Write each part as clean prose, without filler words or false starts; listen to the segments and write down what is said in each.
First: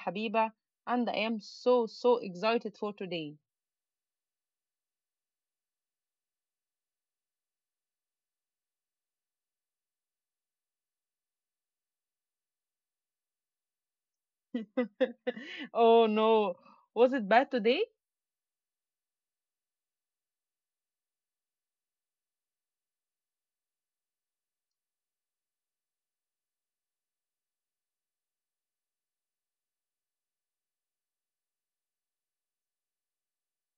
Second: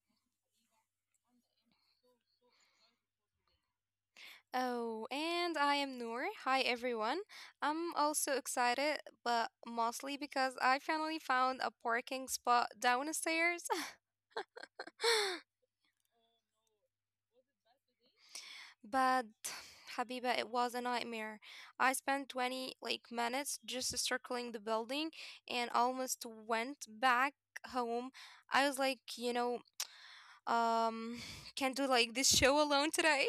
Habiba, and I am so, so, so excited so for today. Oh, and I am Noor. Hi, everyone. I'm also excited, but mostly because I finally found a parking spot downstairs. Oh no, was it bad today? But Habiba, it was a nightmare. I spent 20 minutes just circling the building and almost went back home. I was like, um can't do this show alone today.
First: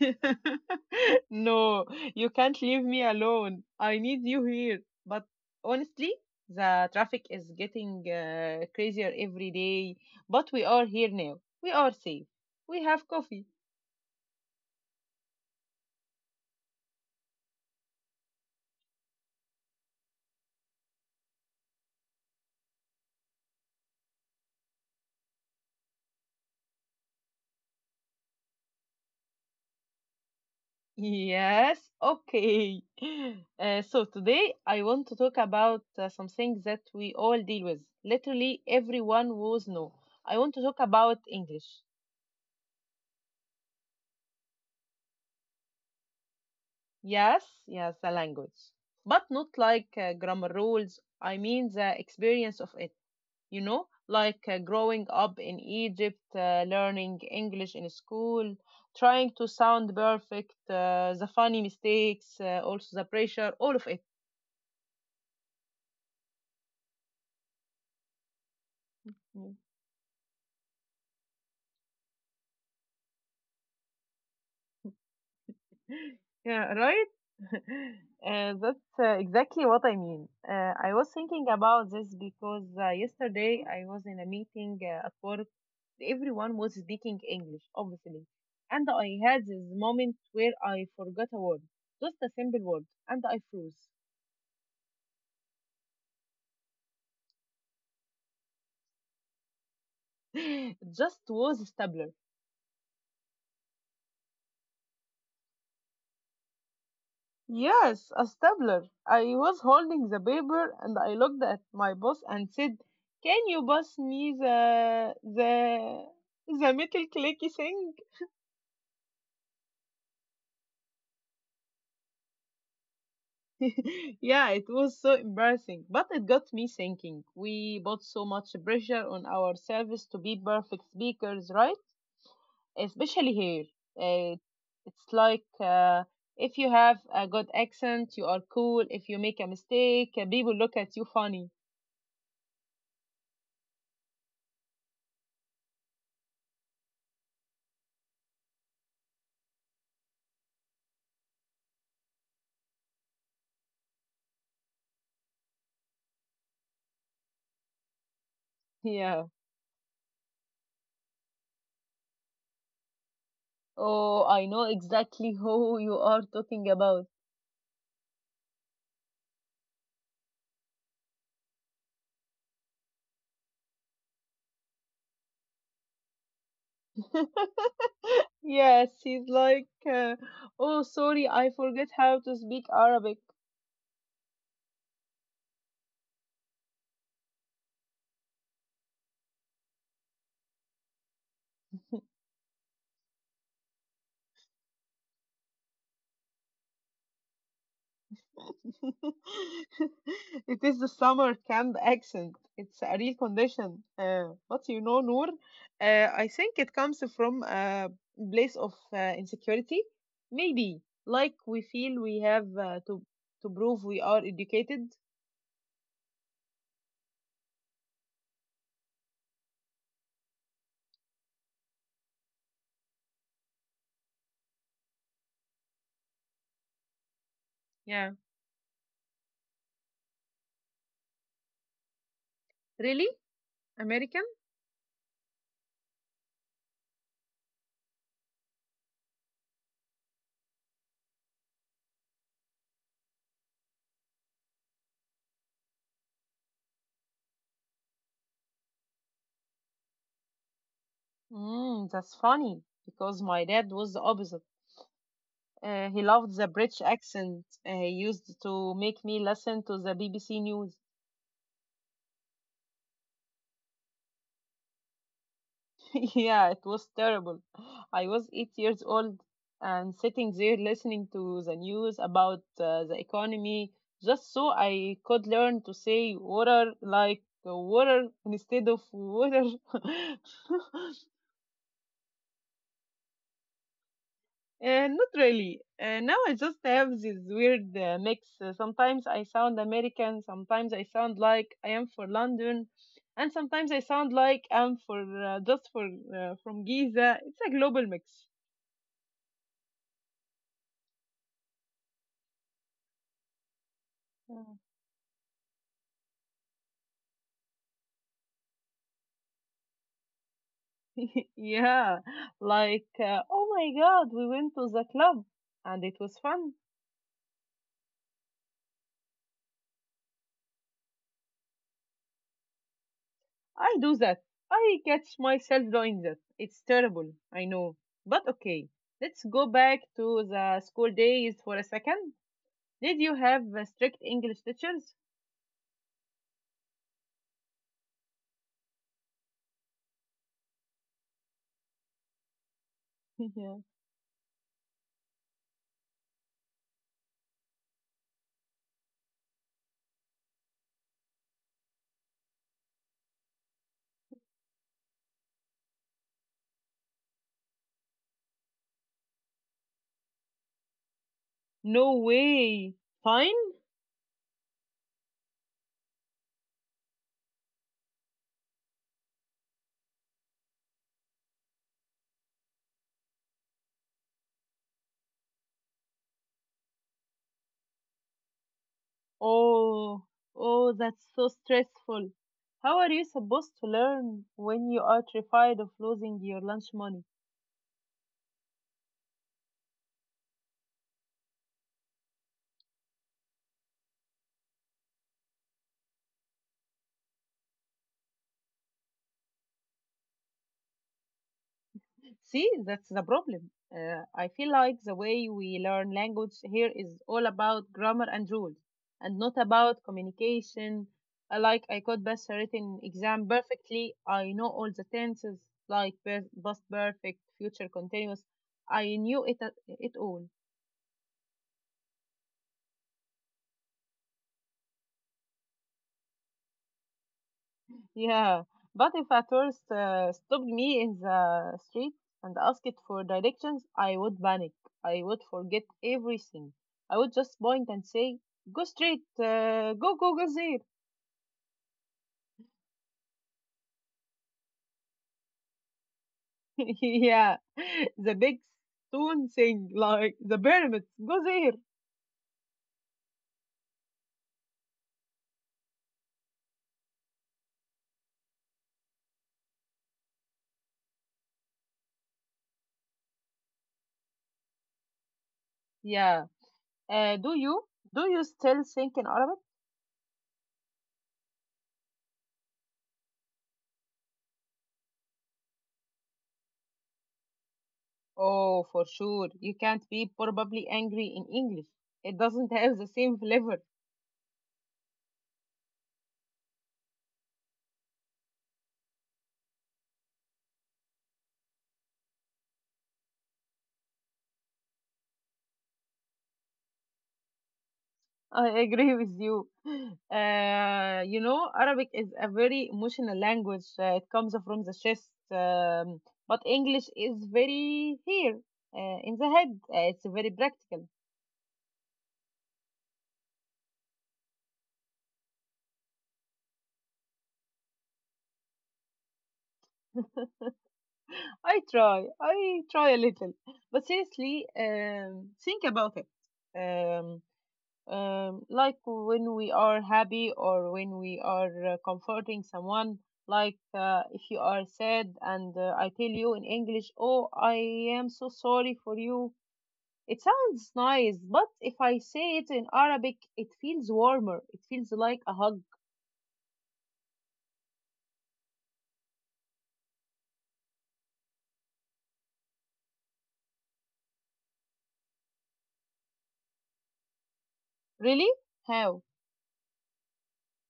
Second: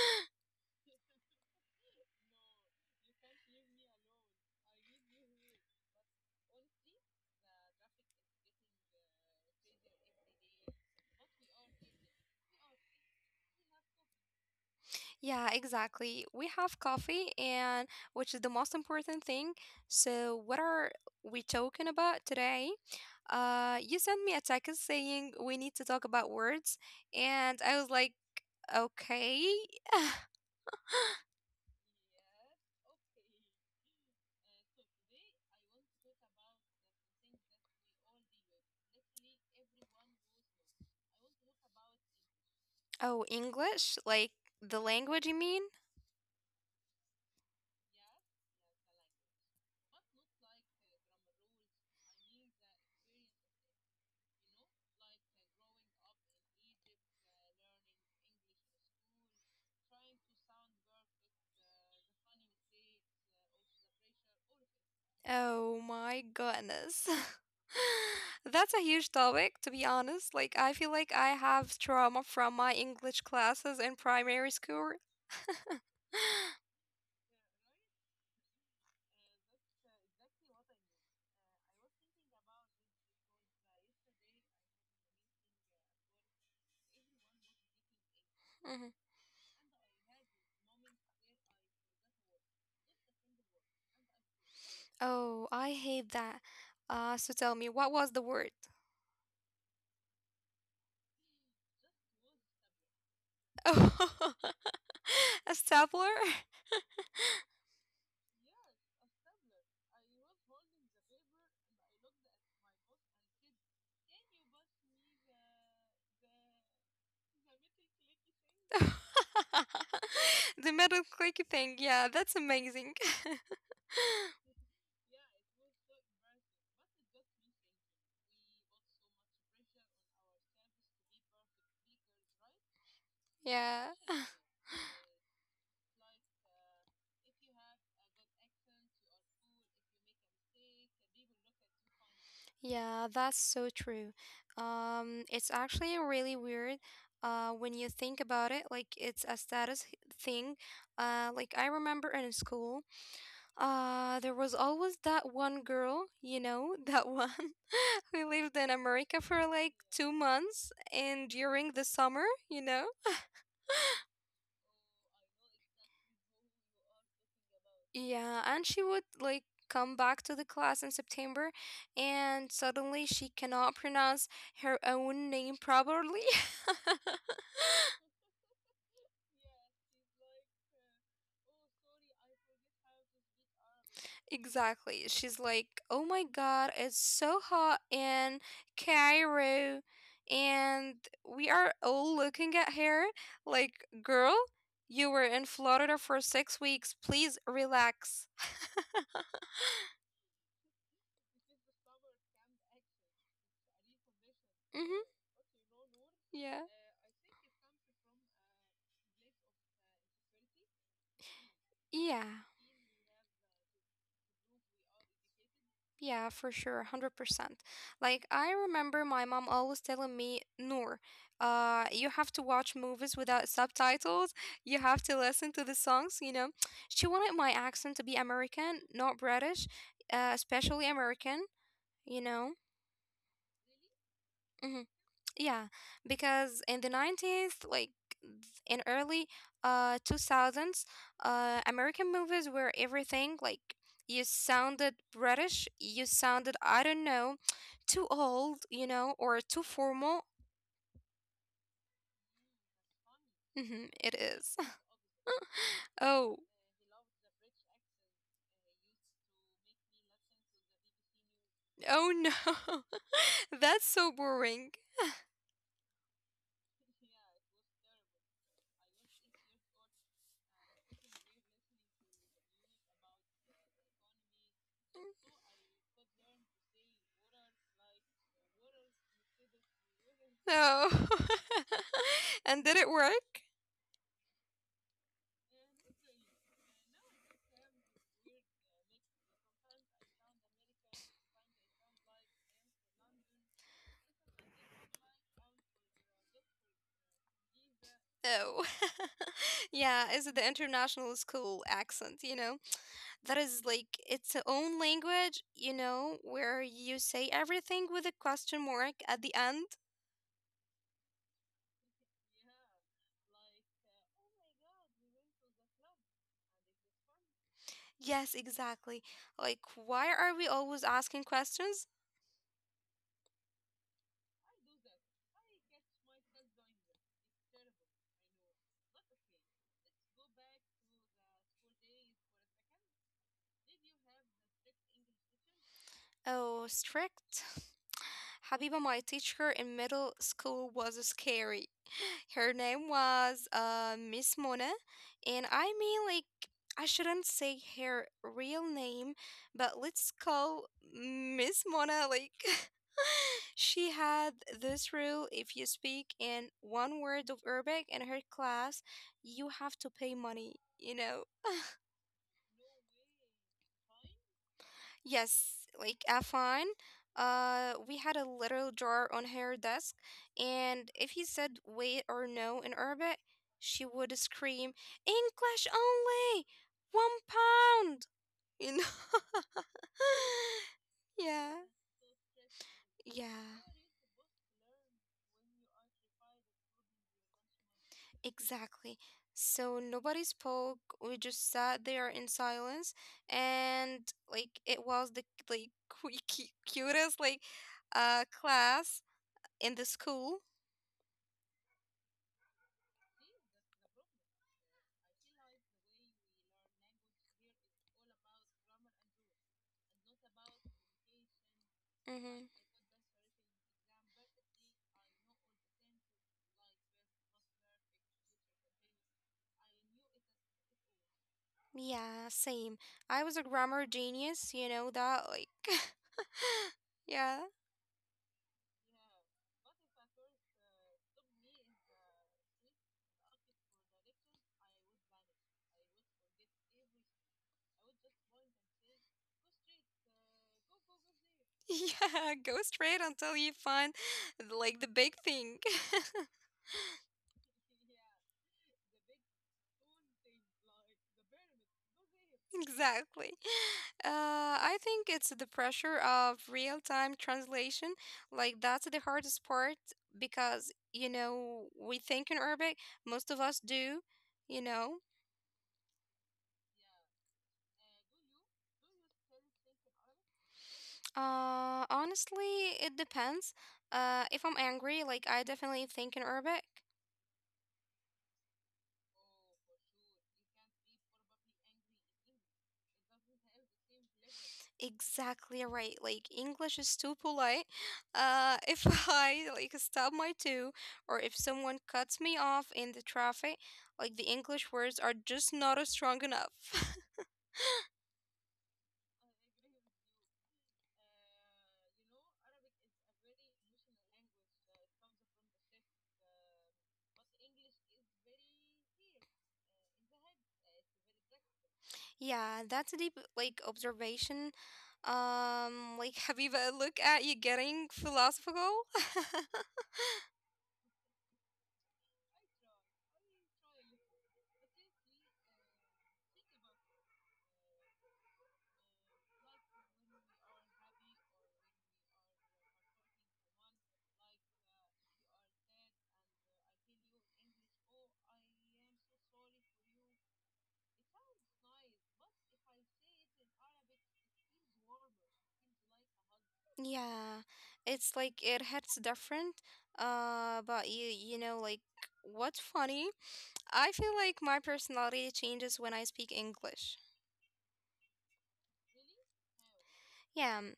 No, you can't leave me alone. I need you here. But honestly, the traffic is getting crazier every day. But we are here now. We are safe. We have coffee. Yeah, exactly. We have coffee and which is the most important thing. So what are we talking about today? You sent me a text saying we need to talk about words and I was like, okay. Yes, okay. So today I want to talk about something that we all deal with. Literally everyone was no. I want to talk about English. Oh, English? Like the language you mean? Yes, yes, the language. But not like grammar rules. I mean the experience of it, you know, like growing up in Egypt, learning English in school, trying to sound perfect, the funny mistakes, also the pressure, all of Oh my goodness. That's a huge topic, it. to be honest. Like, I feel like I have trauma from my English classes in primary school. Yeah, right? That's exactly what I mean. I was thinking about this because yesterday I was in a meeting at work. Everyone was speaking English, obviously. And Mhm. I had this moment where I forgot a word, just a simple word, and I froze. Oh, I hate that. So tell me, what was the word? It just was stable. Oh, a stapler? Yes, a stapler. I was holding the paper and I looked at my boss and said, "Can you pass me the metal clicky thing?" The metal clicky thing. Yeah, that's amazing. Yeah, it was so embarrassing, but it got me thinking. We put so much pressure on ourselves to be perfect speakers, right? Especially here. Yeah. Uh, it's like if you have a good accent, you are cool. If you make a mistake, people look at you funny. Yeah, that's so true. It's actually really weird when you think about it. Like, it's a thing. I remember in school, there was always that one girl, you know, that one who lived in America Yeah. for like 2 months and during the summer, you know? Oh, I know exactly who you are talking about. Yeah, and she would come back to the class in September and suddenly she cannot pronounce her own name properly. Yes, he's like, uh, oh, sorry, I forget how to speak Arabic. Exactly. She's like, "Oh my God, it's so hot in Cairo." And we are all looking at her like, "Girl, you were in Florida for 6 weeks. Please relax." It is the summer camp accent. It's a real condition. But you Mm-hmm. know, Noor, I Yeah. think it comes from a place of insecurity. Maybe, like we feel we Yeah. have to prove we are educated. Yeah, for sure, 100%. Like, I remember my mom always telling me, Noor, you have to watch movies without subtitles. You have to listen to the songs, you know. She wanted my accent to be Yeah. American, not British, especially American, you know. Really? America? Mm-hmm. Yeah, because in the 90s, th- in early 2000s, American movies were everything. Like, you sounded British, you sounded, I don't know, too old, you know, or too formal. Mm, that's funny because my dad Mm-hmm, was the it opposite. is. He loved Oh, the British accent, he used to make me listen to the BBC News. oh no. That's so boring. Yeah, it was terrible. I was 8 years old and sitting there listening to the news about the economy just so I could learn to say water like water instead of water. No. And did it work? Not really. Now I just have this weird mix. Sometimes I sound American, sometimes I sound like I am for London, and sometimes I sound like I'm for just for from Giza. It's a global mix. Oh, yeah, is the international school accent, you know? That is like its Uh, own language, you know, where you say everything with a question mark at the end. yeah, like oh my God, we went to the club and it was fun. Yes, exactly. Like, why are we always asking questions? I do that. I catch myself doing that. It's terrible, I know, but okay. Let's go back to the school days for a second. Did you have strict English teachers? Oh, strict. Habiba, my teacher in middle school was scary. Her name was Yeah. Miss Mona, and I mean, like, I shouldn't say her real name, but let's call Miss Mona, like, she had this rule: if you speak in one word of Arabic in her class, you have to pay money, you know? No way. Fine? Yes, like Afan. We had a little drawer on her desk, and if he said wait or no in Arabic, she would scream, English only! £1! You know? Oh, oh, that's so yeah, stressful. How are you supposed yeah, to learn when you are terrified of losing your lunch money? exactly. So nobody spoke. We just sat there in silence, and like it was the like cutest class in the school. See, that's the problem. I feel like the way I feel we like the way learn language we learn here is all about language here grammar is all and about rules, grammar, and, and not about and not about communication. communication. Like I could I pass a Mm-hmm. am perfect. written exam I perfectly. didn't. I know I all knew the tenses, like past perfect, future continuous. I knew it, it it at all. first. Yeah, same. I was a grammar genius, you know that, like, yeah. Yeah, but if a tourist stopped me in For me, the in the, street and the asked it for directions, lectures, I would panic. I I would forget would like I would get every. I would everything. just I would point just point at, and go, go, say, "Go straight, go, go, go there." go. Yeah, go straight until you find like the big thing. Yeah, the big stone thing, like the pyramids. Go there. Exactly. I think it's the pressure of real time translation. Like, that's the hardest part because, you know, we think in Arabic, most of us do, you know. Yeah. Uh, do you do you still think in Arabic? Honestly, it depends. If I'm angry, like, I definitely think in Arabic. Oh, for sure. You can't be probably angry in English. It doesn't have the same flavor. Exactly right. Like, English is too polite. If I like stop my two, or if someone cuts me off in the traffic, like the English words are just not as strong enough. I agree with you. You know, Arabic is a very emotional language. It comes from the chest, but English is very here in the head. It's very practical. Yeah, that's a deep like observation. Like have Habiba, look at you getting philosophical. I try a little, but seriously, think about it. Um, like when we are happy or when we are comforting someone like if you are sad and I tell you in english oh I am so sorry for you it sounds nice but if I say it in arabic it feels warmer it feels like a hug. Yeah, it's like it hits different. But, you know, what's funny? I feel like my personality changes when I speak English. Really? How? Yeah,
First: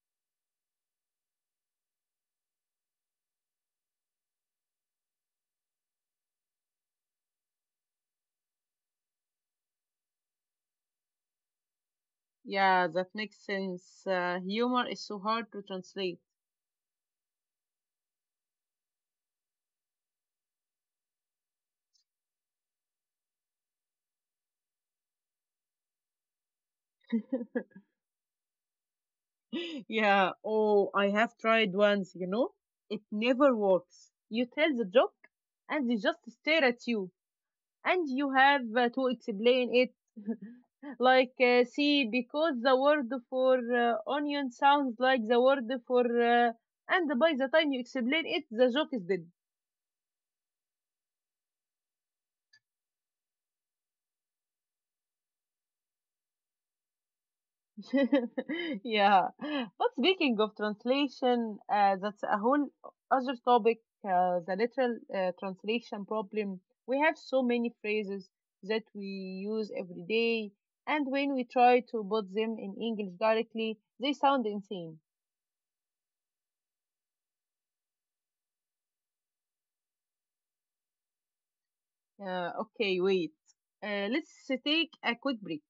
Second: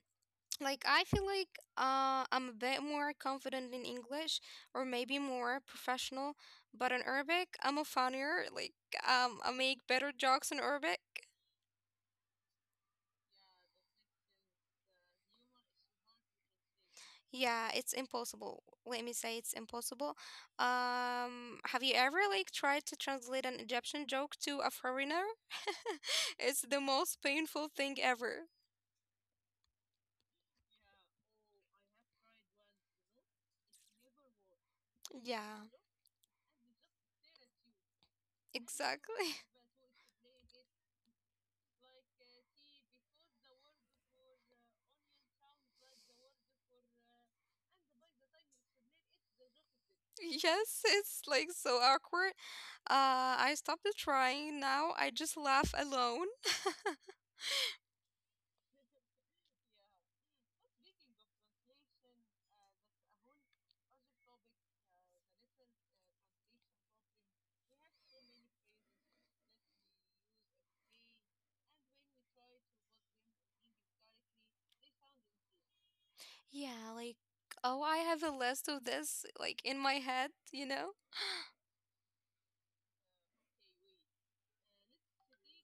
like I feel like I'm a bit more confident in English or maybe more professional, but in Arabic I'm a funnier. Like I make better jokes in Arabic. Yeah, that makes sense. Humor is so hard to translate. Yeah, it's impossible. Let me say it's impossible. Have you ever like tried to translate an Egyptian joke to a foreigner? It's the most painful thing ever. Yeah. Oh, I have tried once, you know. It never works. You tell the joke Yeah, and they just stare at you and you have to exactly. explain it. Like see, because the word for onion sounds like the word for and by the time you explain it, the joke is dead. Yes, it's like so awkward. I stopped trying now. I just laugh alone. Yeah. But speaking of translation, that's a whole other topic. The literal translation problem. We have so many phrases that we use every day, and when we try to put them in English directly, they sound insane. Yeah, like oh, I have a list of this like in my head, you know? Okay, wait. Let's take a quick break.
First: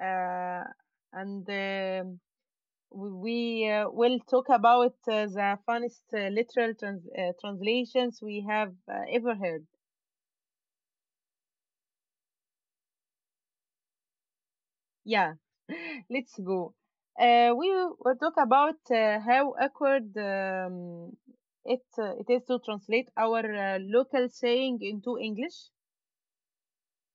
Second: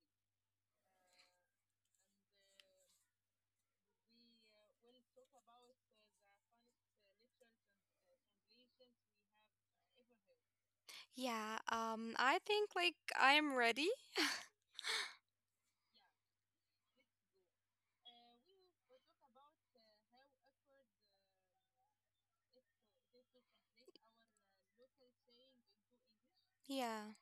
Uh, and we will talk about the funniest literal translations we have ever heard. Yeah, I think like I am ready. Yeah, let's go. We will talk about how awkward it is to translate our local saying into English. Yeah.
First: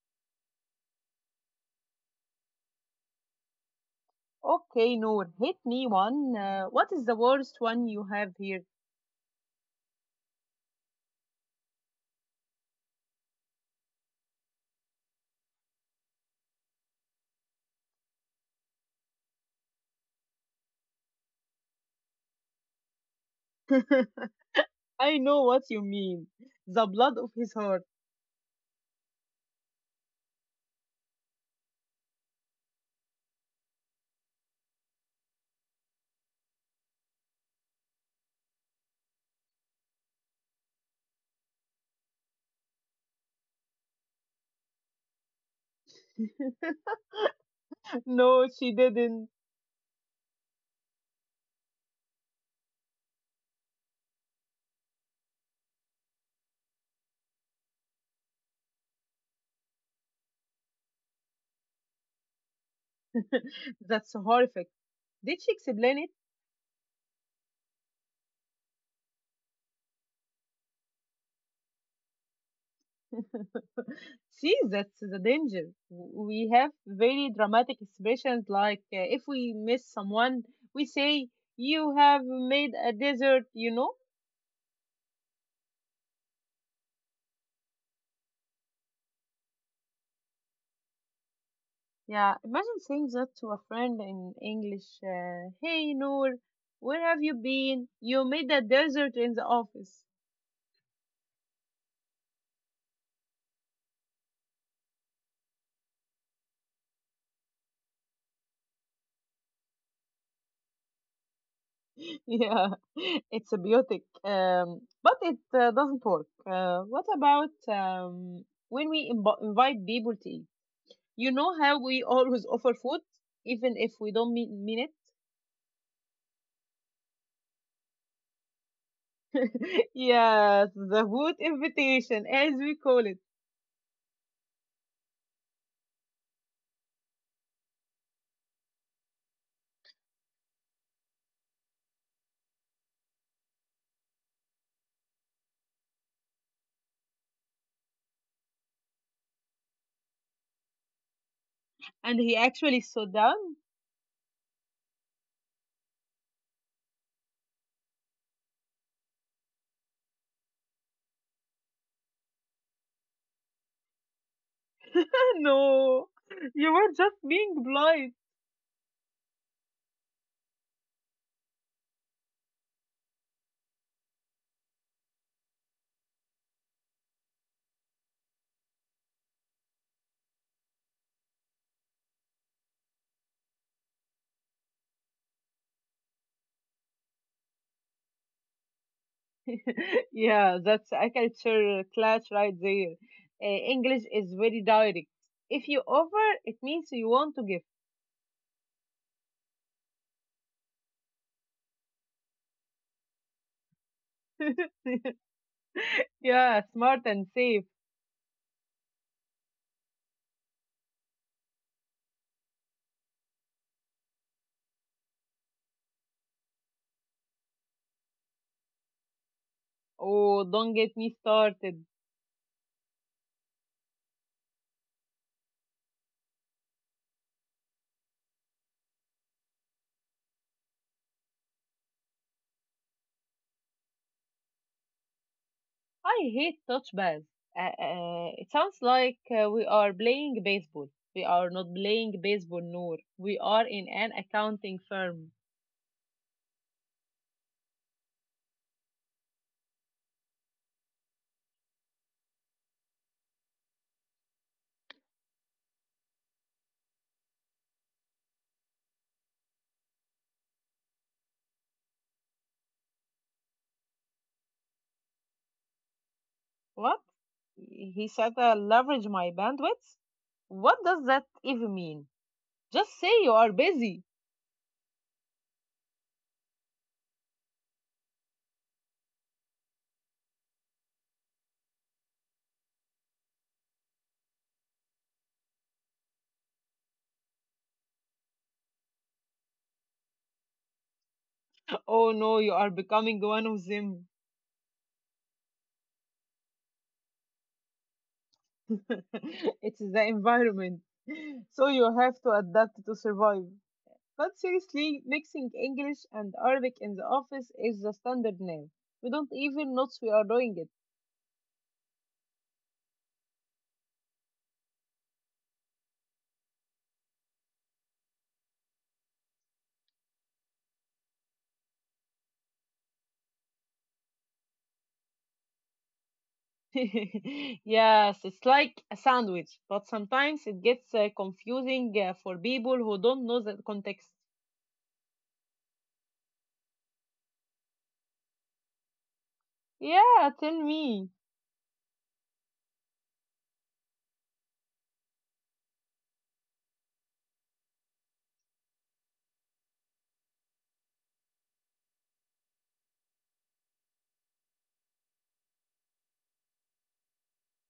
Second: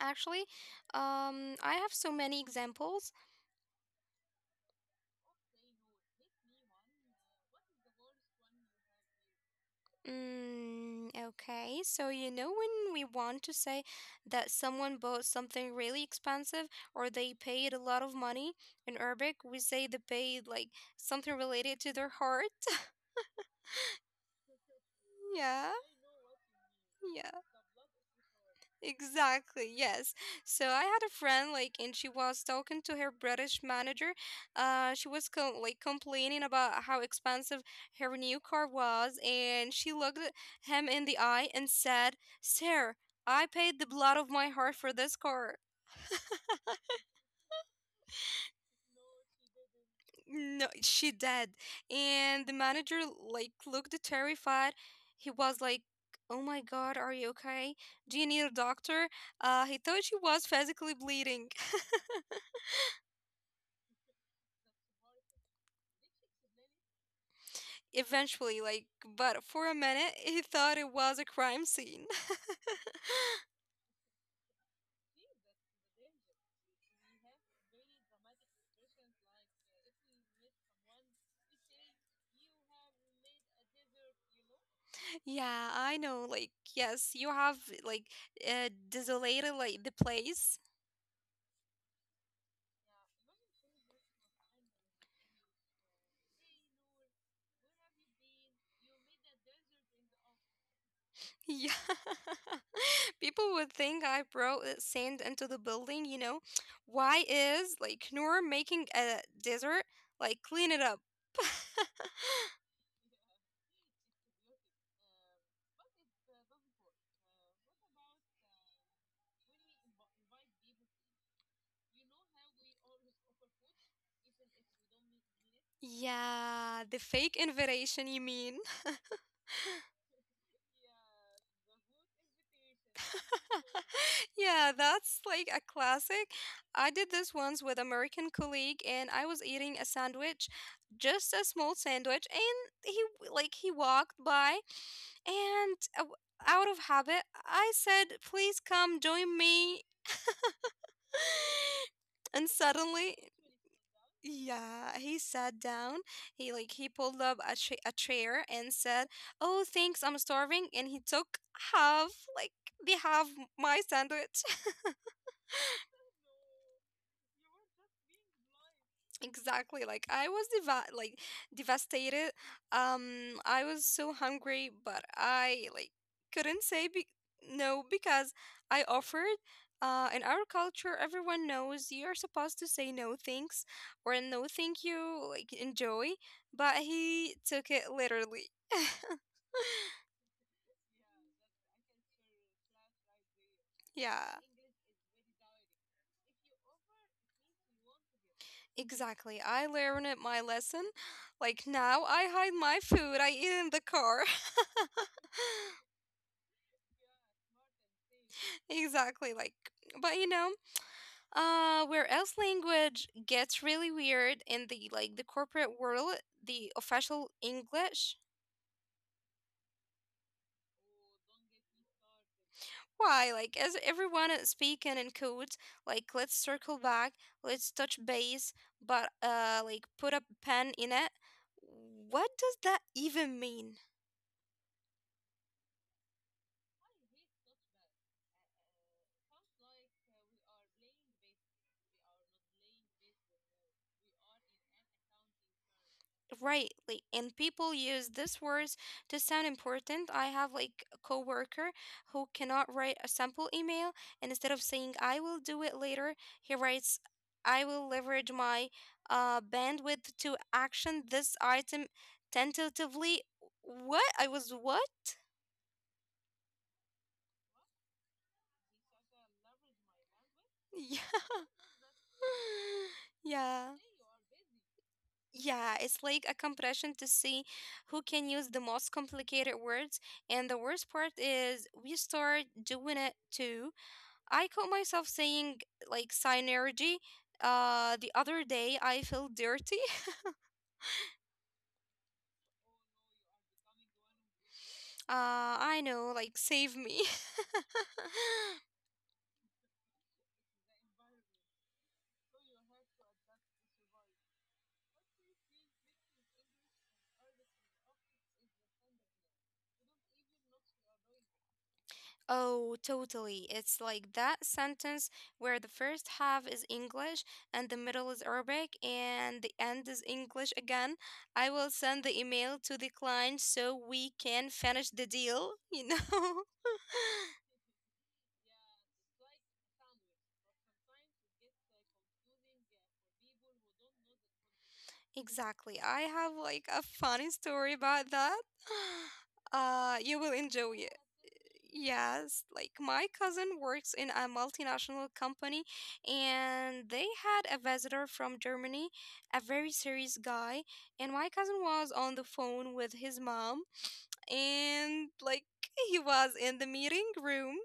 Actually, I have so many examples. Okay, Noor, hit me one. What is the worst one you have here? Mm, okay. So you know when we want to say that someone bought something really expensive or they paid a lot of money in Arabic, we say they paid like something related to their heart. I know what Yeah. you mean. The blood of his heart. Exactly, yes. So I had a friend like and she was talking to her British manager. She was complaining about how expensive her new car was and she looked at him in the eye and said, "Sir, I paid the blood of my heart for this car." No, she didn't. No, she did. And the manager like looked terrified. He was like, "Oh my God, are you okay? Do you need a doctor?" He thought she was physically bleeding. That's horrific. Did she explain it? Eventually, like, but for a minute, he thought it was a crime scene. See, that's the danger. We have very dramatic expressions like if we miss someone, we say, you have made a desert, you know? Yeah, I know. Like, yes, you have like desolated like the place. Yeah, imagine saying that to a friend in English. Hey, Noor, where have you been? You made a desert in the office. Yeah. People would think I brought sand into the building, you know? Why is like Noor making a desert? Like, clean it up. Yeah, it's a beautic, but it doesn't work. What about when we imbo invite people to eat? You know how we always offer food, even if we don't mean Yeah, the fake invitation, you mean? it? Yes, the food invitation, as we call it. Yeah, that's like a classic. I did this once with American colleague and I was eating a sandwich, just a small sandwich, and he w- like he walked by and out of habit I said, "Please come join me." And he And actually sat suddenly, down? yeah, he sat down. He pulled up a chair and said, "Oh, thanks, I'm starving." And he took half, like the half my sandwich. No, you were just being polite. Exactly. Like, I was devastated. I was so hungry, but I like couldn't say be no because I offered. In our culture, everyone knows you're supposed to say no thanks or no thank you, like enjoy. But he took it literally. Yeah, that's a culture clash right there. English Yeah, is very direct. If you offer, it means you want to give. exactly. My lesson. Like, now I hide my food. I eat in the car. Yeah, smart and safe. Exactly. Like, but you know. Where else language gets really weird in the corporate world, the official English. Oh, don't get me started. Why? Like, as everyone is speaking in codes, like let's circle back, let's touch base, but like put a pen in it. What does that even mean? I hate touch bass. It sounds like we are playing baseball. We are not playing baseball, Noor. We are in an accounting firm. Right, like, and people use these words to sound important. I have like a coworker who cannot write a simple email, and instead of saying "I will do it later," he writes, "I will leverage my bandwidth to action this item tentatively." What? I was what? What? He said, leverage my bandwidth? What does that Yeah. even mean? Just say you are Yeah. busy. Yeah, it's like a compression to see who can use the most complicated words. And the worst part is we start doing it too. I caught myself saying like synergy. The other day I feel dirty. Oh no, you are becoming one of them. I know, like save me. It is the environment. So you have to adapt to survive. But seriously, mixing English and Arabic in the office is the standard now. We don't even notice we are doing it. Oh, totally. It's like that sentence where the first half is English and the middle is Arabic and the end is English again. I will send the email to the client so we can finish the deal, you know? Yes, it's like a sandwich, but sometimes it gets confusing for people who don't know the context. Exactly. I have like a funny story about that. You Yeah, will tell enjoy it. me. Yes, like my cousin works in a multinational company and they had a visitor from Germany, a very serious guy, and my cousin was on the phone with his mom and like he was in the meeting room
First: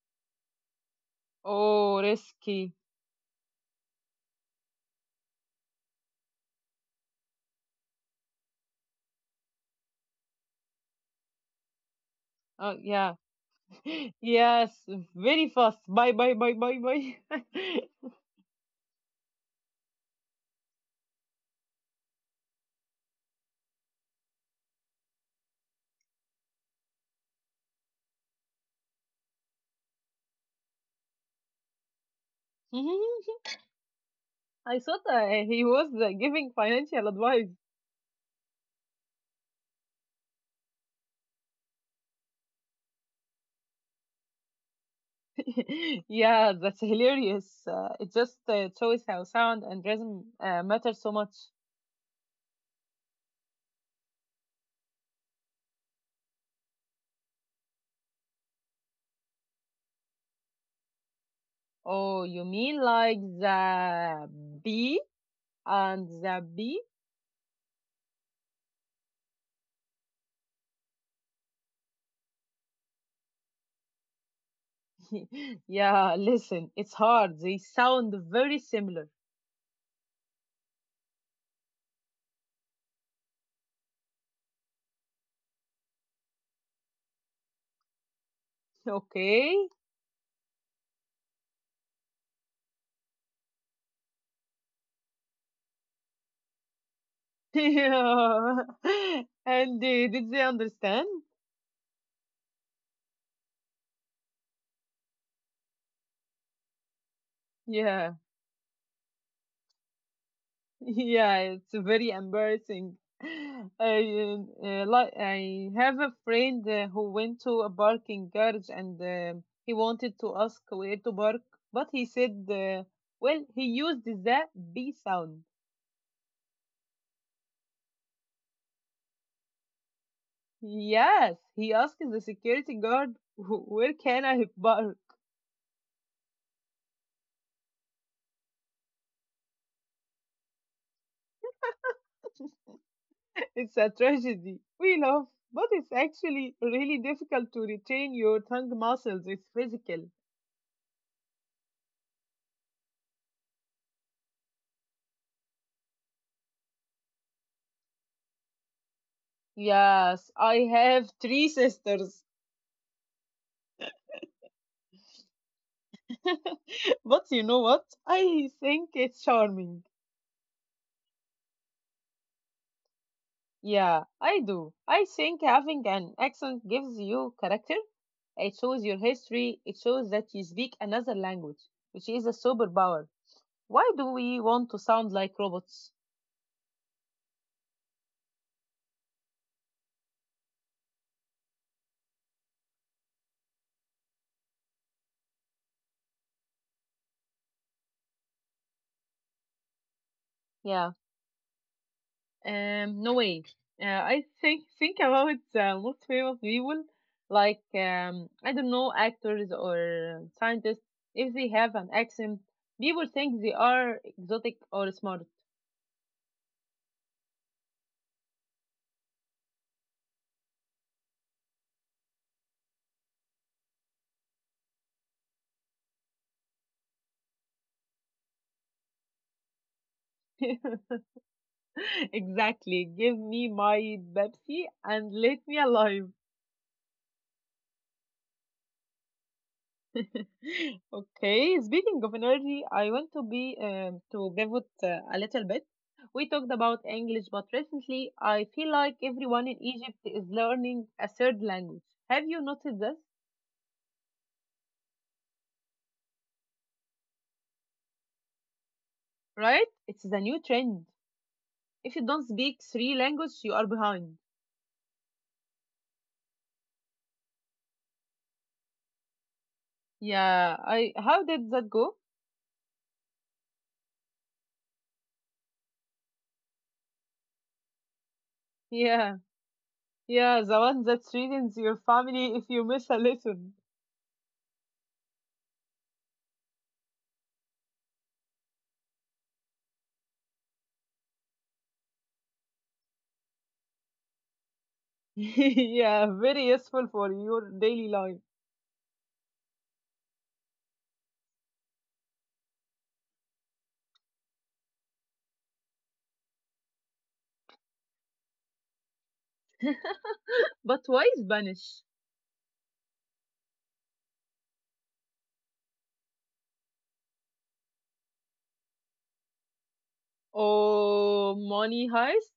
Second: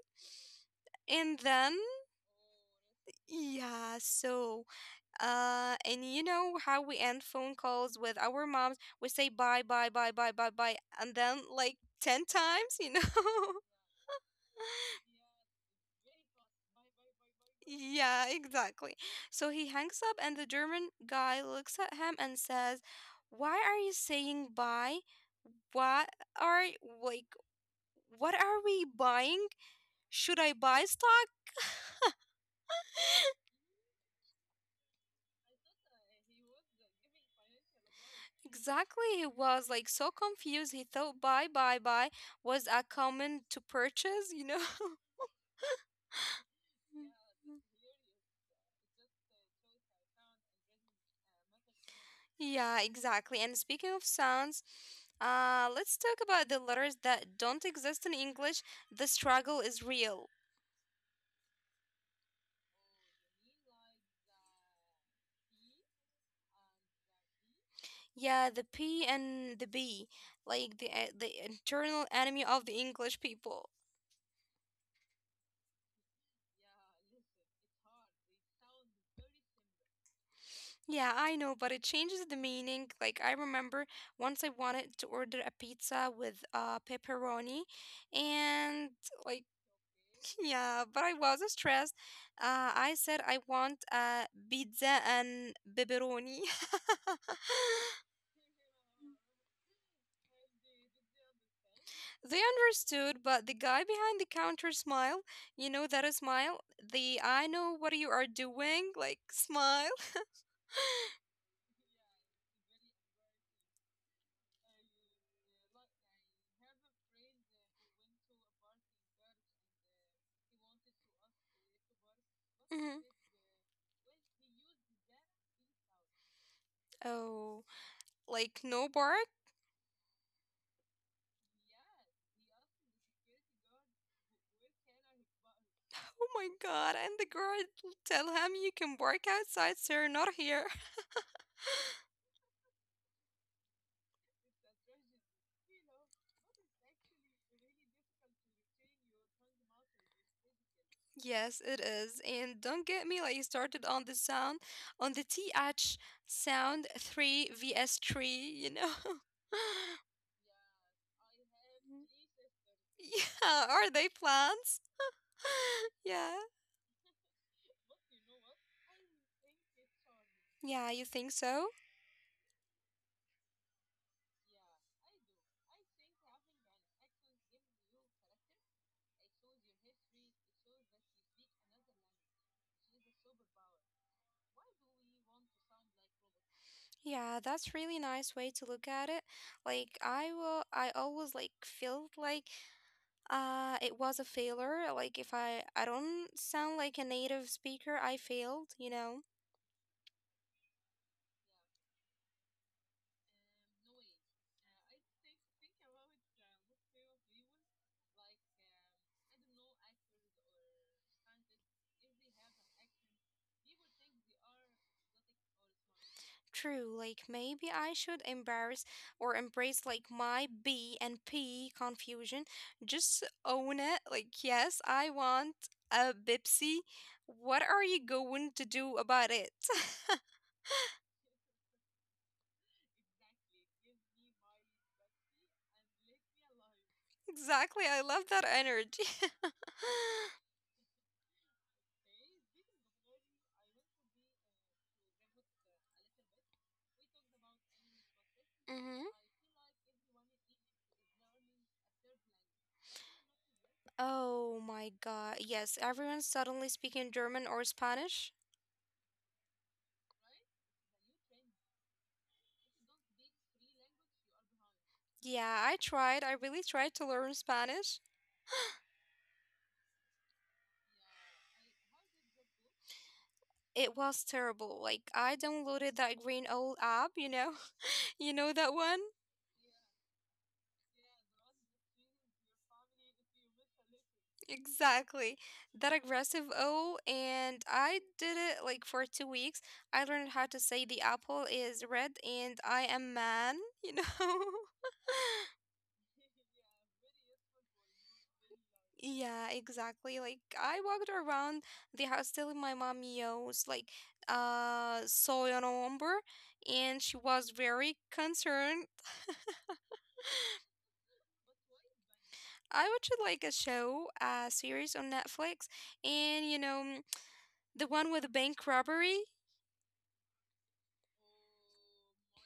and then Oh, risky. yeah, so and you know how we end phone calls with our moms, we say bye bye bye bye bye bye and then like 10 times, Oh, you know. yeah. Yes, very fast. Bye, bye, bye, bye, bye. Yeah, exactly. So he hangs up, and the German guy looks at him and says, Why are you saying bye? What are, like, what are we buying? Should I buy stock? Mhm. I thought he was giving financial advice. Exactly. He was like so confused. He thought buy, buy, buy was a command to purchase, you know? Yeah, that's hilarious. It just shows how sound and rhythm matter so much. Yeah, exactly. And speaking of sounds, let's talk about the letters that don't exist in English. The struggle is real. Oh, you mean like the B and the B? Yeah, the P and the B, like the internal enemy of the English people. Yeah, listen, it's hard. They sound very similar. Yeah, I know, but it changes the meaning. Like I remember once I wanted to order a pizza with pepperoni, and like Okay. yeah, but I was stressed. I said I want a pizza and pepperoni. Yeah. And did they understand? They understood, but the guy behind the counter smile, you know that a smile? The I know what you Yeah. are doing, like smile. Yeah, it's very embarrassing. Like I have a friend who went to a parking garage and he wanted to ask where to park, but he said, Mhm. well, he used the B sound. Oh, like no bark? Yes, he asked the security guard, Where can I park? Oh my god, and the girl tell him you can bark outside, sir, not here. It's a tragedy. We laugh, but it's actually really difficult to retain your tongue muscles. It's physical. Yes, it is. And don't get me like you started on the sound, on the TH sound 3 vs 3, you know? Yes, I have three sisters. Yeah, are they plants? Yeah. But you know what? I think it's charming. Yeah, you think so? Yeah, I do. I think having an accent gives you character. It shows your history. It shows that you speak another language, which is a superpower. Why do we want to sound like robots? Yeah, that's really nice way to look at it. Like I always like felt like it was a failure. Like if I don't sound like a native speaker, I failed, you know? Yeah. Um, no way. I think about most famous people, like I don't know, actors or scientists. If they have an accent, people think they are exotic or smart. True, like maybe I should embarrass or embrace like my B and P confusion. Just own it. Like yes, I want a Bipsy. What are you going to do about it? Exactly. Give me my Pepsi and let me alive. Exactly. I love that energy. Okay, speaking of energy, I want to be to pivot a little bit. We talked about English, but recently I feel like Mm-hmm. everyone in Egypt is learning a third language. Have you noticed this? Oh my God. Yes, everyone's suddenly speaking German or Spanish. Right? It's a new trend. If you don't speak three languages, you are behind. Yeah, I tried. I really tried to learn Spanish. Yeah, I how did that go? It was terrible. Like, I downloaded that green old app, You know that one? Yeah. Yeah, the one that threatens your family if you miss a lesson. Exactly. That aggressive O, and I did it like for two weeks. I learned how to say the apple is red and I am man, you know? Yeah, very useful for your daily life. Yeah, exactly. Like I walked around the house telling my mom yos like saw your number and she was very concerned. But why Spanish? I watched like a show, a series on Netflix and the one with the bank robbery. Oh, money heist?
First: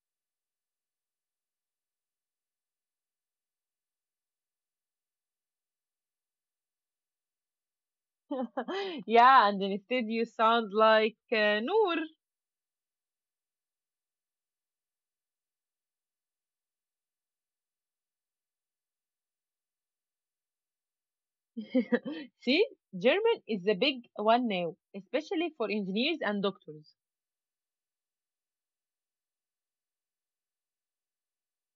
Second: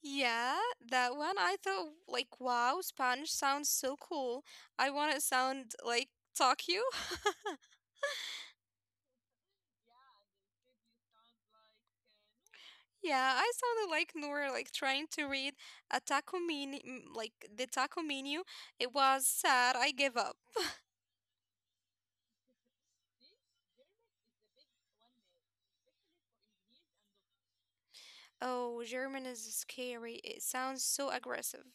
Yeah, that one I thought like wow, Spanish sounds so cool. I want to sound like Tokyo. Yeah, and instead you sound like Noor. Yeah, I sounded like Noor, like trying to read a taco menu, like the taco menu. It was sad. I gave up. See, German is the big one now, especially for engineers and doctors. Oh, German is scary. It sounds so aggressive.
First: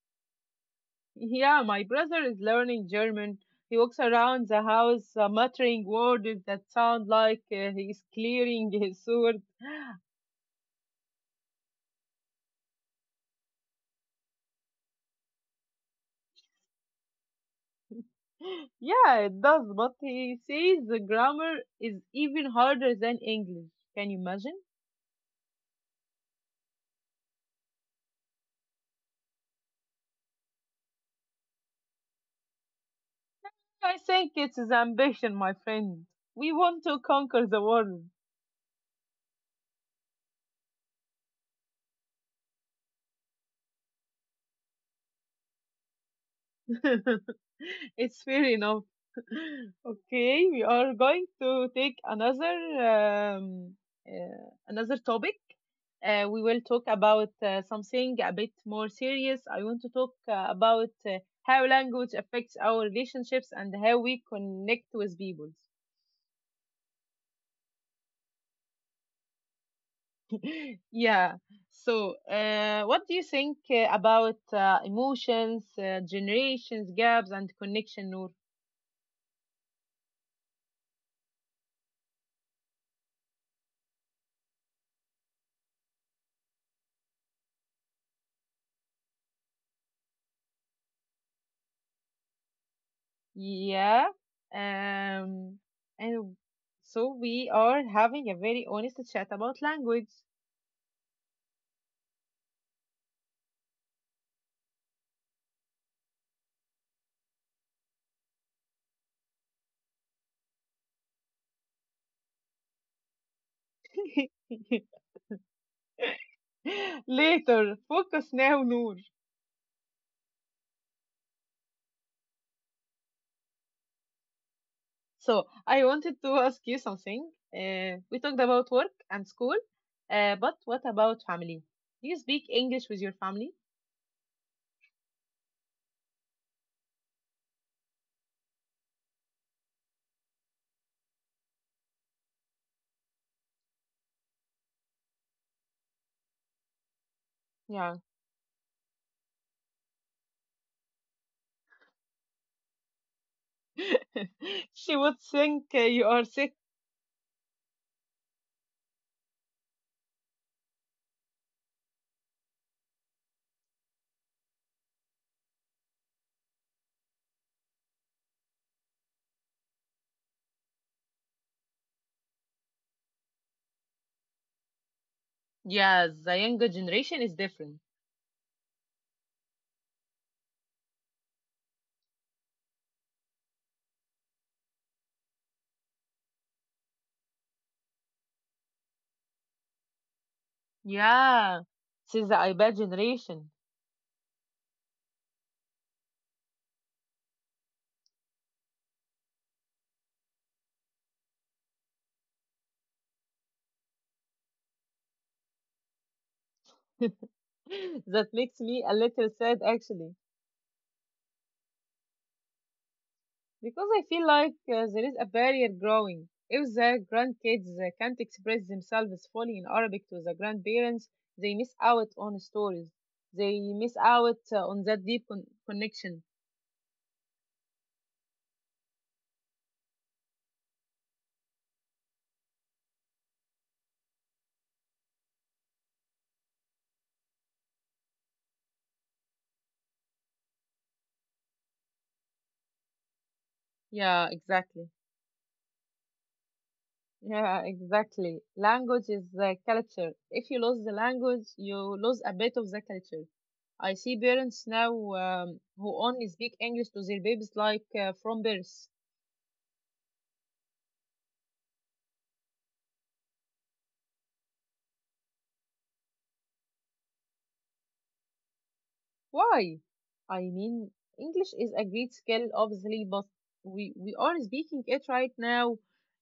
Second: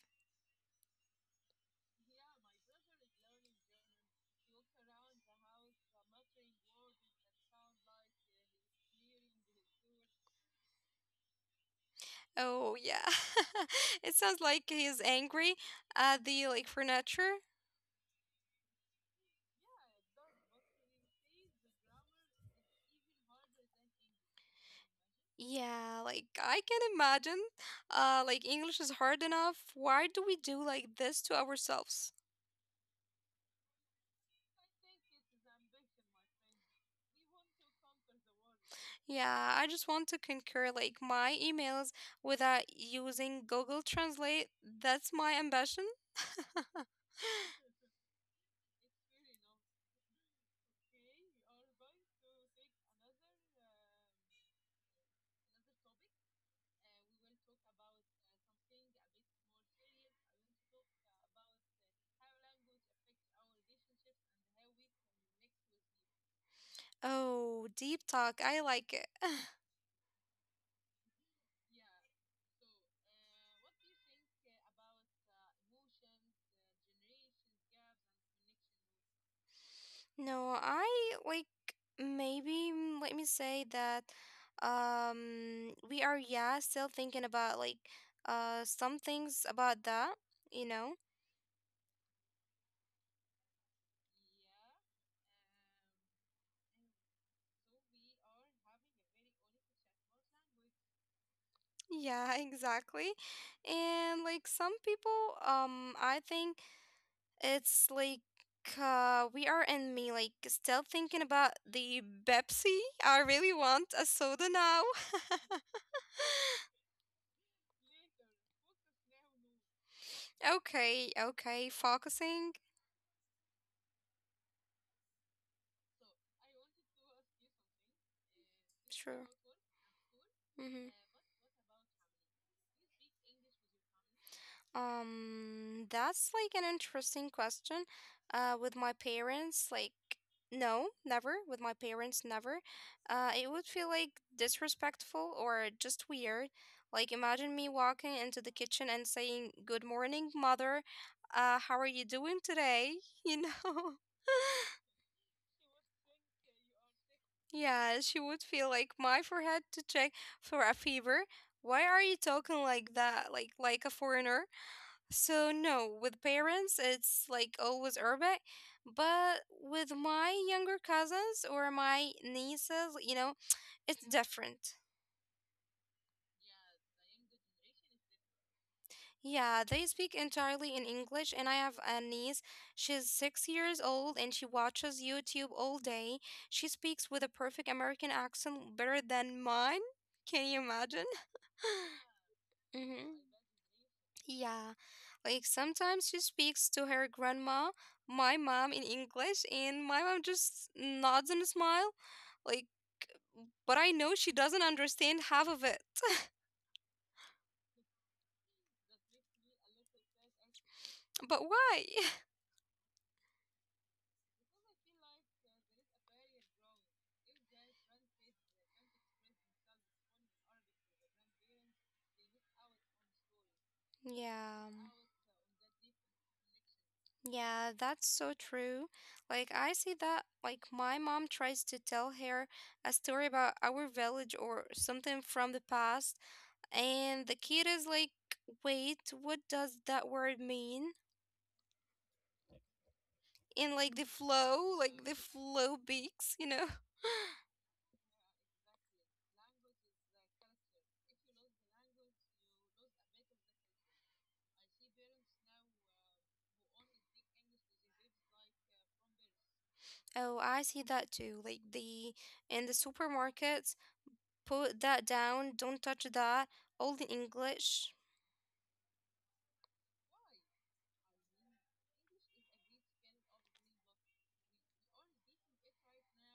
Yeah, my brother is learning German. He walks around the house muttering words that sound like he's clearing his sword. Oh, yeah. It sounds like he's angry at the like furniture. Yeah, it does, but he says the grammar is even harder than English. Can you imagine? Yeah, like I can imagine. Like English is hard enough. Why do we do like this to ourselves? I think it's his ambition, my friend. We want to conquer the world. Yeah, I just want to concur like my emails without using Google Translate. That's my ambition. It's fair enough. Okay, we are going to take another um, another topic. We will talk about something a bit more serious. I want to talk about how language affects our relationships and how we connect with people. Oh, deep talk. I like it. Yeah. So, what do you think about emotions, generations, gaps, and connection, Noor? No, I like maybe let me say that we are yeah still thinking about like some things about that, you know? Yeah. Um, and so we are having a very honest chat about language. Yeah, exactly. And like some people I think it's like we are in me, like still thinking about the Pepsi. I really want a soda now. Later, focus now, Noor. Okay, okay, focusing. So, I wanted to ask you something. We talked about work Sure. and school, but what about family? Do you speak English with your family? That's like an interesting question. With my parents, like, no, never. With my parents, never. It would feel like disrespectful or just weird. Like, imagine me walking into the kitchen and saying, "Good morning, mother. How are you doing today?" You know? She would think you are sick. Yeah, she would feel like my forehead to check for a fever. Why are you talking like that? Like a foreigner? So no, with parents it's like always urban, but with my younger cousins or my nieces, you know, it's different. Yes, the younger generation is different. Yeah, they speak entirely in English, and I have a niece. She's six years old and she watches YouTube all day. She speaks with a perfect American accent better than mine. Can you imagine? Yeah, she's the iPad Mm-hmm. generation. Yeah, like sometimes she speaks to her grandma, my mom in English, and my mom just nods and smile. Like, but I know she doesn't understand half of it. That makes me a little sad actually, But why? because I feel like there is a barrier growing. If the grandkids can't express themselves fully in Arabic to the grandparents, they miss out on stories. They miss out Yeah, on that connection. yeah, that's so true. Like, I see that, like, my mom tries to tell her a story about our village or something from the past, and the kid is like, wait, what does that word mean? In Yeah, exactly. like the flow beaks, you know. Yeah, exactly. Language is the culture. If you lose the language, you lose a bit of the culture. I see parents now who only speak English to their babies like from birth. Oh, I see that too. Like the in the supermarkets, put that down, don't touch that. All the English. Why? I mean, English is a great skill, obviously, but we are speaking it right now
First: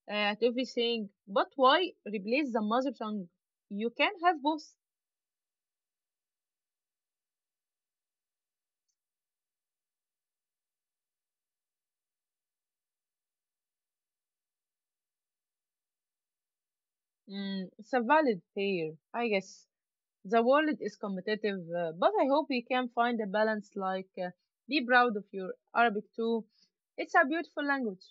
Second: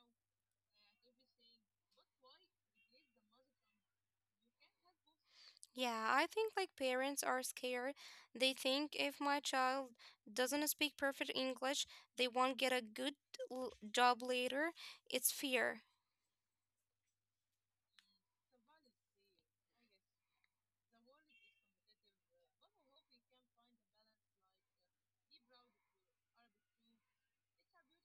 at everything. But why replace the mother tongue? You can have both. Yeah, I think like parents are scared. They think if my child doesn't speak perfect English, they won't get a good job later. It's fear. Mm, it's a valid pair, I guess. The world is competitive, but I hope we can find a balance like be proud of your Arabic too. It's a beautiful language.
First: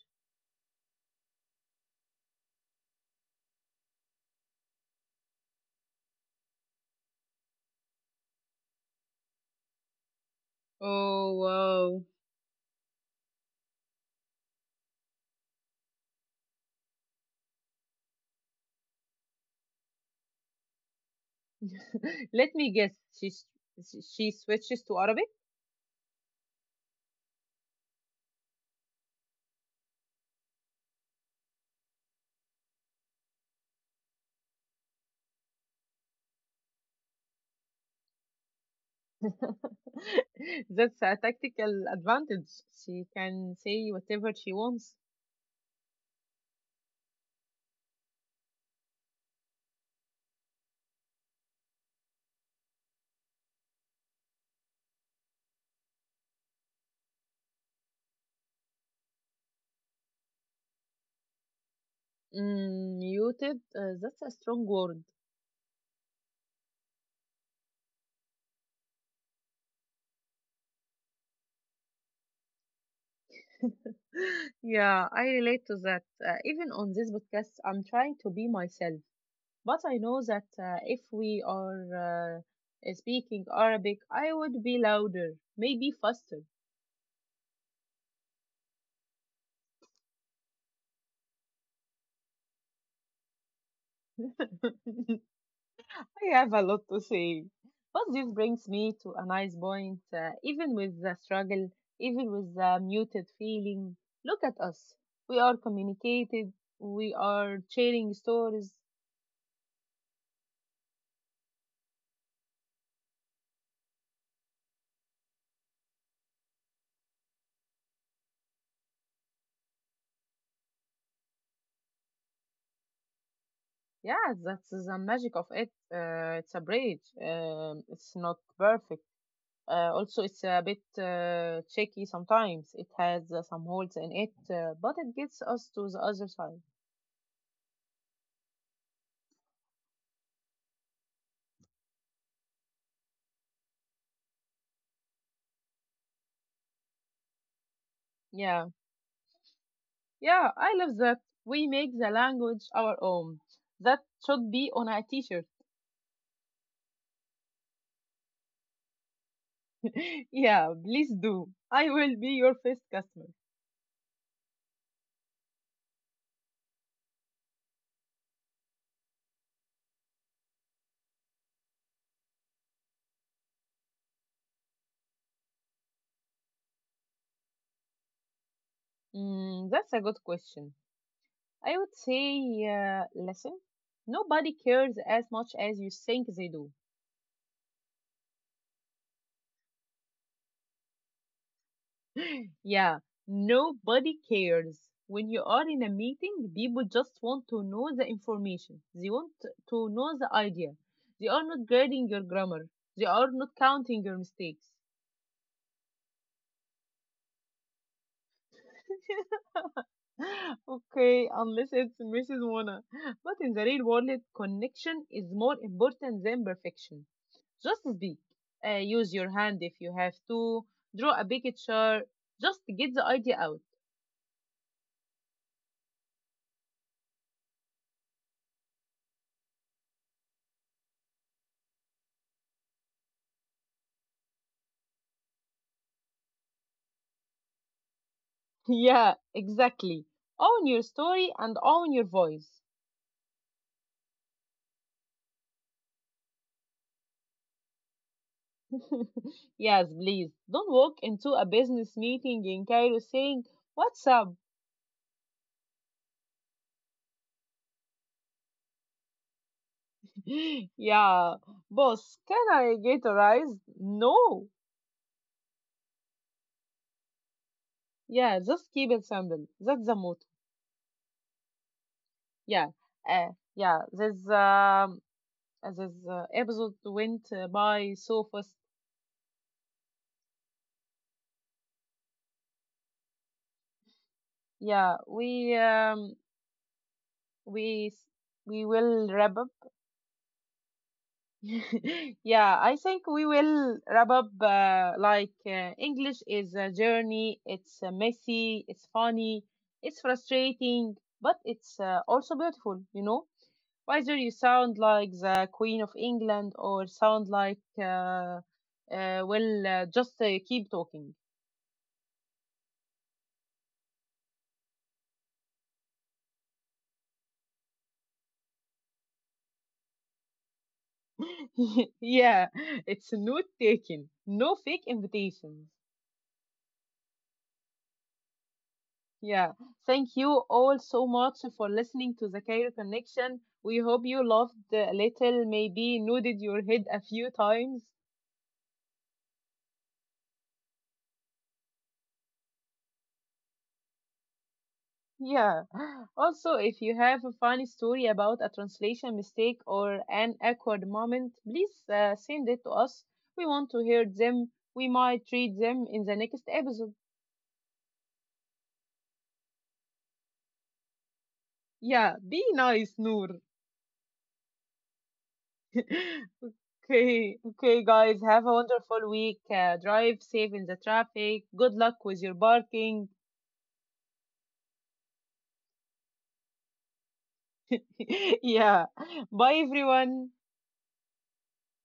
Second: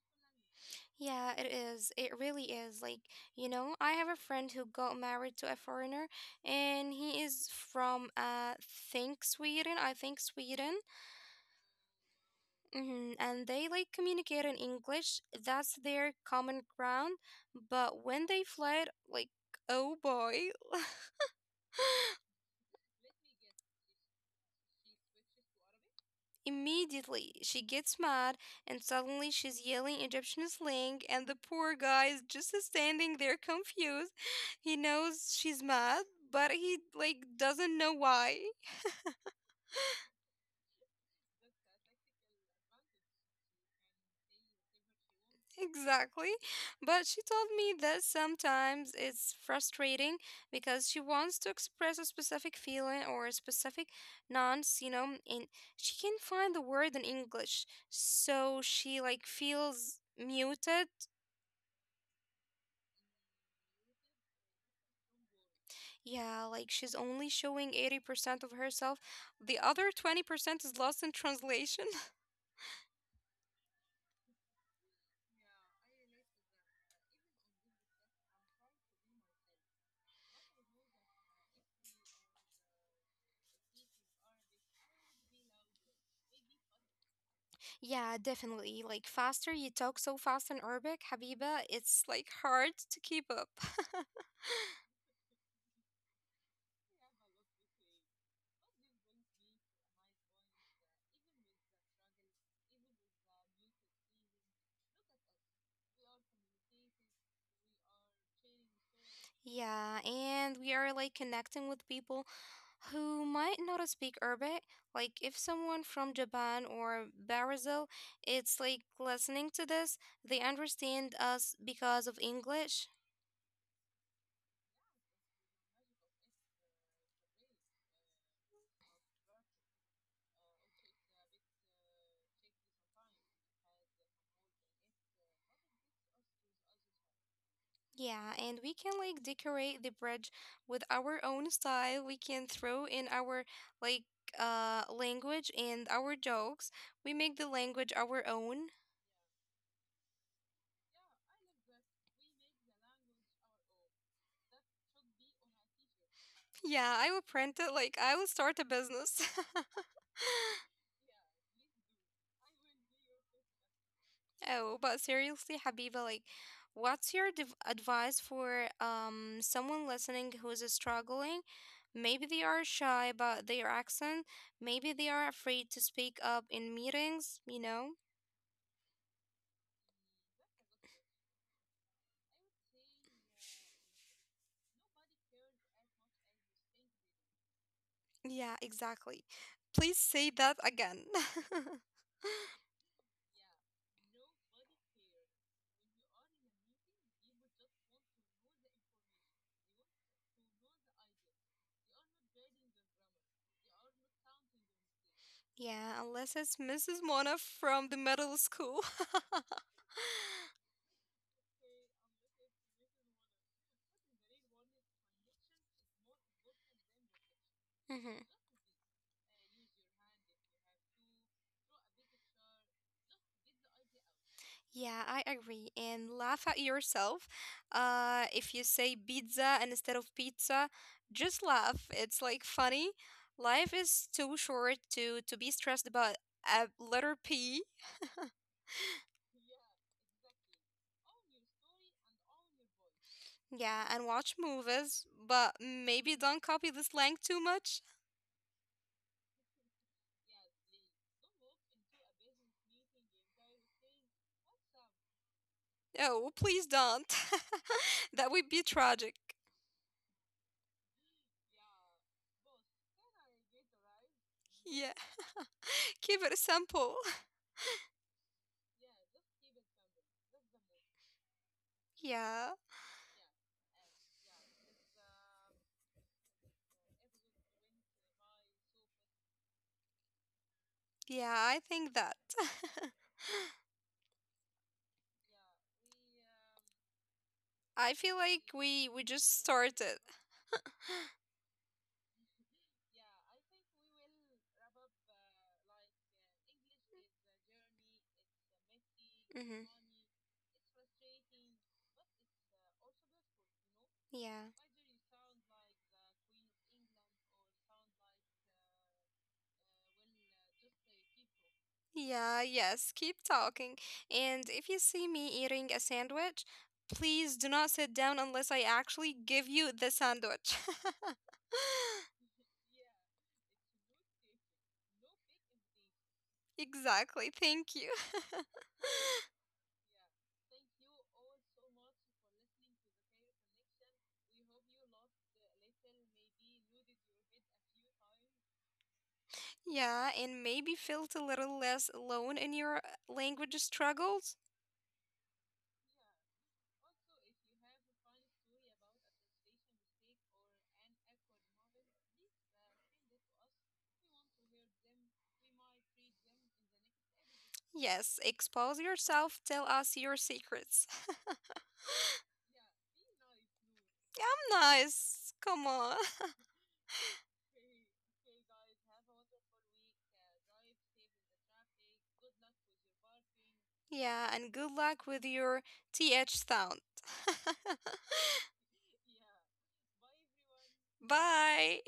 Yeah, it is. It really is. Like, you know, I have a friend who got married to a foreigner and he is from think Sweden, I think Sweden. Oh, wow. Hmm. And they like communicate in English. That's their common ground. But when they fled, like, oh boy, Let me guess. She switches to Arabic? immediately, she gets mad, and suddenly she's yelling Egyptian slang, and the poor guy is just standing there confused. He knows she's mad, but he like doesn't know why. That's a tactical advantage. She can say whatever she wants. Exactly. But she told me that sometimes it's frustrating because she wants to express a specific feeling or a specific nonce, you know, and she can't find the word in English, so she like feels muted. Mm, muted, that's a strong word. Yeah, like she's only showing 80% of herself. The other 20% is lost in translation. Yeah, I relate to that. Even on this podcast, I'm trying to be myself. But I know that if we are speaking Arabic, I would be louder, maybe faster. Yeah, definitely. Like, faster you talk so fast in Arabic, Habiba, it's like hard to keep up. I have a lot to say. But this brings me to a nice point. Even with the struggle, even with the muted feeling, look at us. We are communicated, we are sharing stories. Yeah, and we are like connecting with people who might not speak Arabic. Like, if someone from Japan or Brazil, it's like listening to this, they understand us because of English. Yeah, that's the magic of it. It's a bridge. It's not perfect. Also, it's a bit tricky sometimes. It has some holes in it, but it gets us to the other side. Yeah, and we can like decorate the bridge with our own style. We can throw in our like language and our jokes. We make the language our Yeah, own. yeah, I love that. We make the language our own. That should be on a t-shirt. Yeah, I will print it like I will start a business. Yeah, please do. I will be your first customer. Oh, but seriously, Habiba, like what's your div advice for someone listening who's struggling? Maybe they are shy about their accent. Maybe they are afraid to speak up in meetings, you know? Mm, that's a good question. I would say, listen, nobody cares as much as you think they do. Yeah, exactly. Please say that again. Yeah, nobody cares. When you are in a meeting, people just want to know the information. They want to know the idea. They are not grading your grammar. They are not counting your mistakes. Yeah, unless it's Mrs. Mona from the middle school. Okay, unless it's Mrs. Mona. But in the real world, connection is more important than perfection. Just speak. Hmm. Use your hand if you have to. Draw a picture. Just get the idea out. Yeah, I agree. And laugh at yourself. If you say pizza instead of pizza, just laugh. It's like funny. Life is too short to be stressed about a letter P. Yeah, exactly. Own your story and own your voice. Yeah, and watch movies, but maybe don't copy the slang too much. Yes, please. Don't walk into a business meeting in Cairo saying, "What's up?" Oh, please don't. That would be tragic. Yeah, boss, can I get a rise? No. Yeah. Keep it simple. Yeah, just keep it simple. That's the motto. Yeah, Yeah. Yeah, this episode went by so fast. yeah, I think that. Yeah, we I feel like we we will wrap just up. started. Yeah, I think we will wrap up. English is a journey. It's messy, it's funny, Hmm. it's frustrating, but it's also beautiful, you know? Whether you Yeah. sound like the Queen of England or sound like, well, just keep talking. Yeah, yes, keep talking. And if you see me eating a sandwich, please do not sit down unless I actually give you the sandwich. Yeah, it's note taking. No fake invitations. Exactly, thank you. Yeah, thank you all so much for listening to the Cairo Connection. We hope you loved a little, maybe nodded your head a few times. Yeah, and maybe felt a little less alone in your language struggles. Yeah. Also, if you have a funny story about a translation mistake or an awkward moment, please send it to us. We want to hear them. We might read them in the next episode. Yes, expose yourself, tell us your secrets. Yeah, be nice, Noor. Yeah, I'm nice. Come on. Okay, okay, guys, have a wonderful week. Drive safe in the traffic. Good luck with your barking. Yeah, and good luck with your TH sound. Yeah. Bye, everyone. Bye.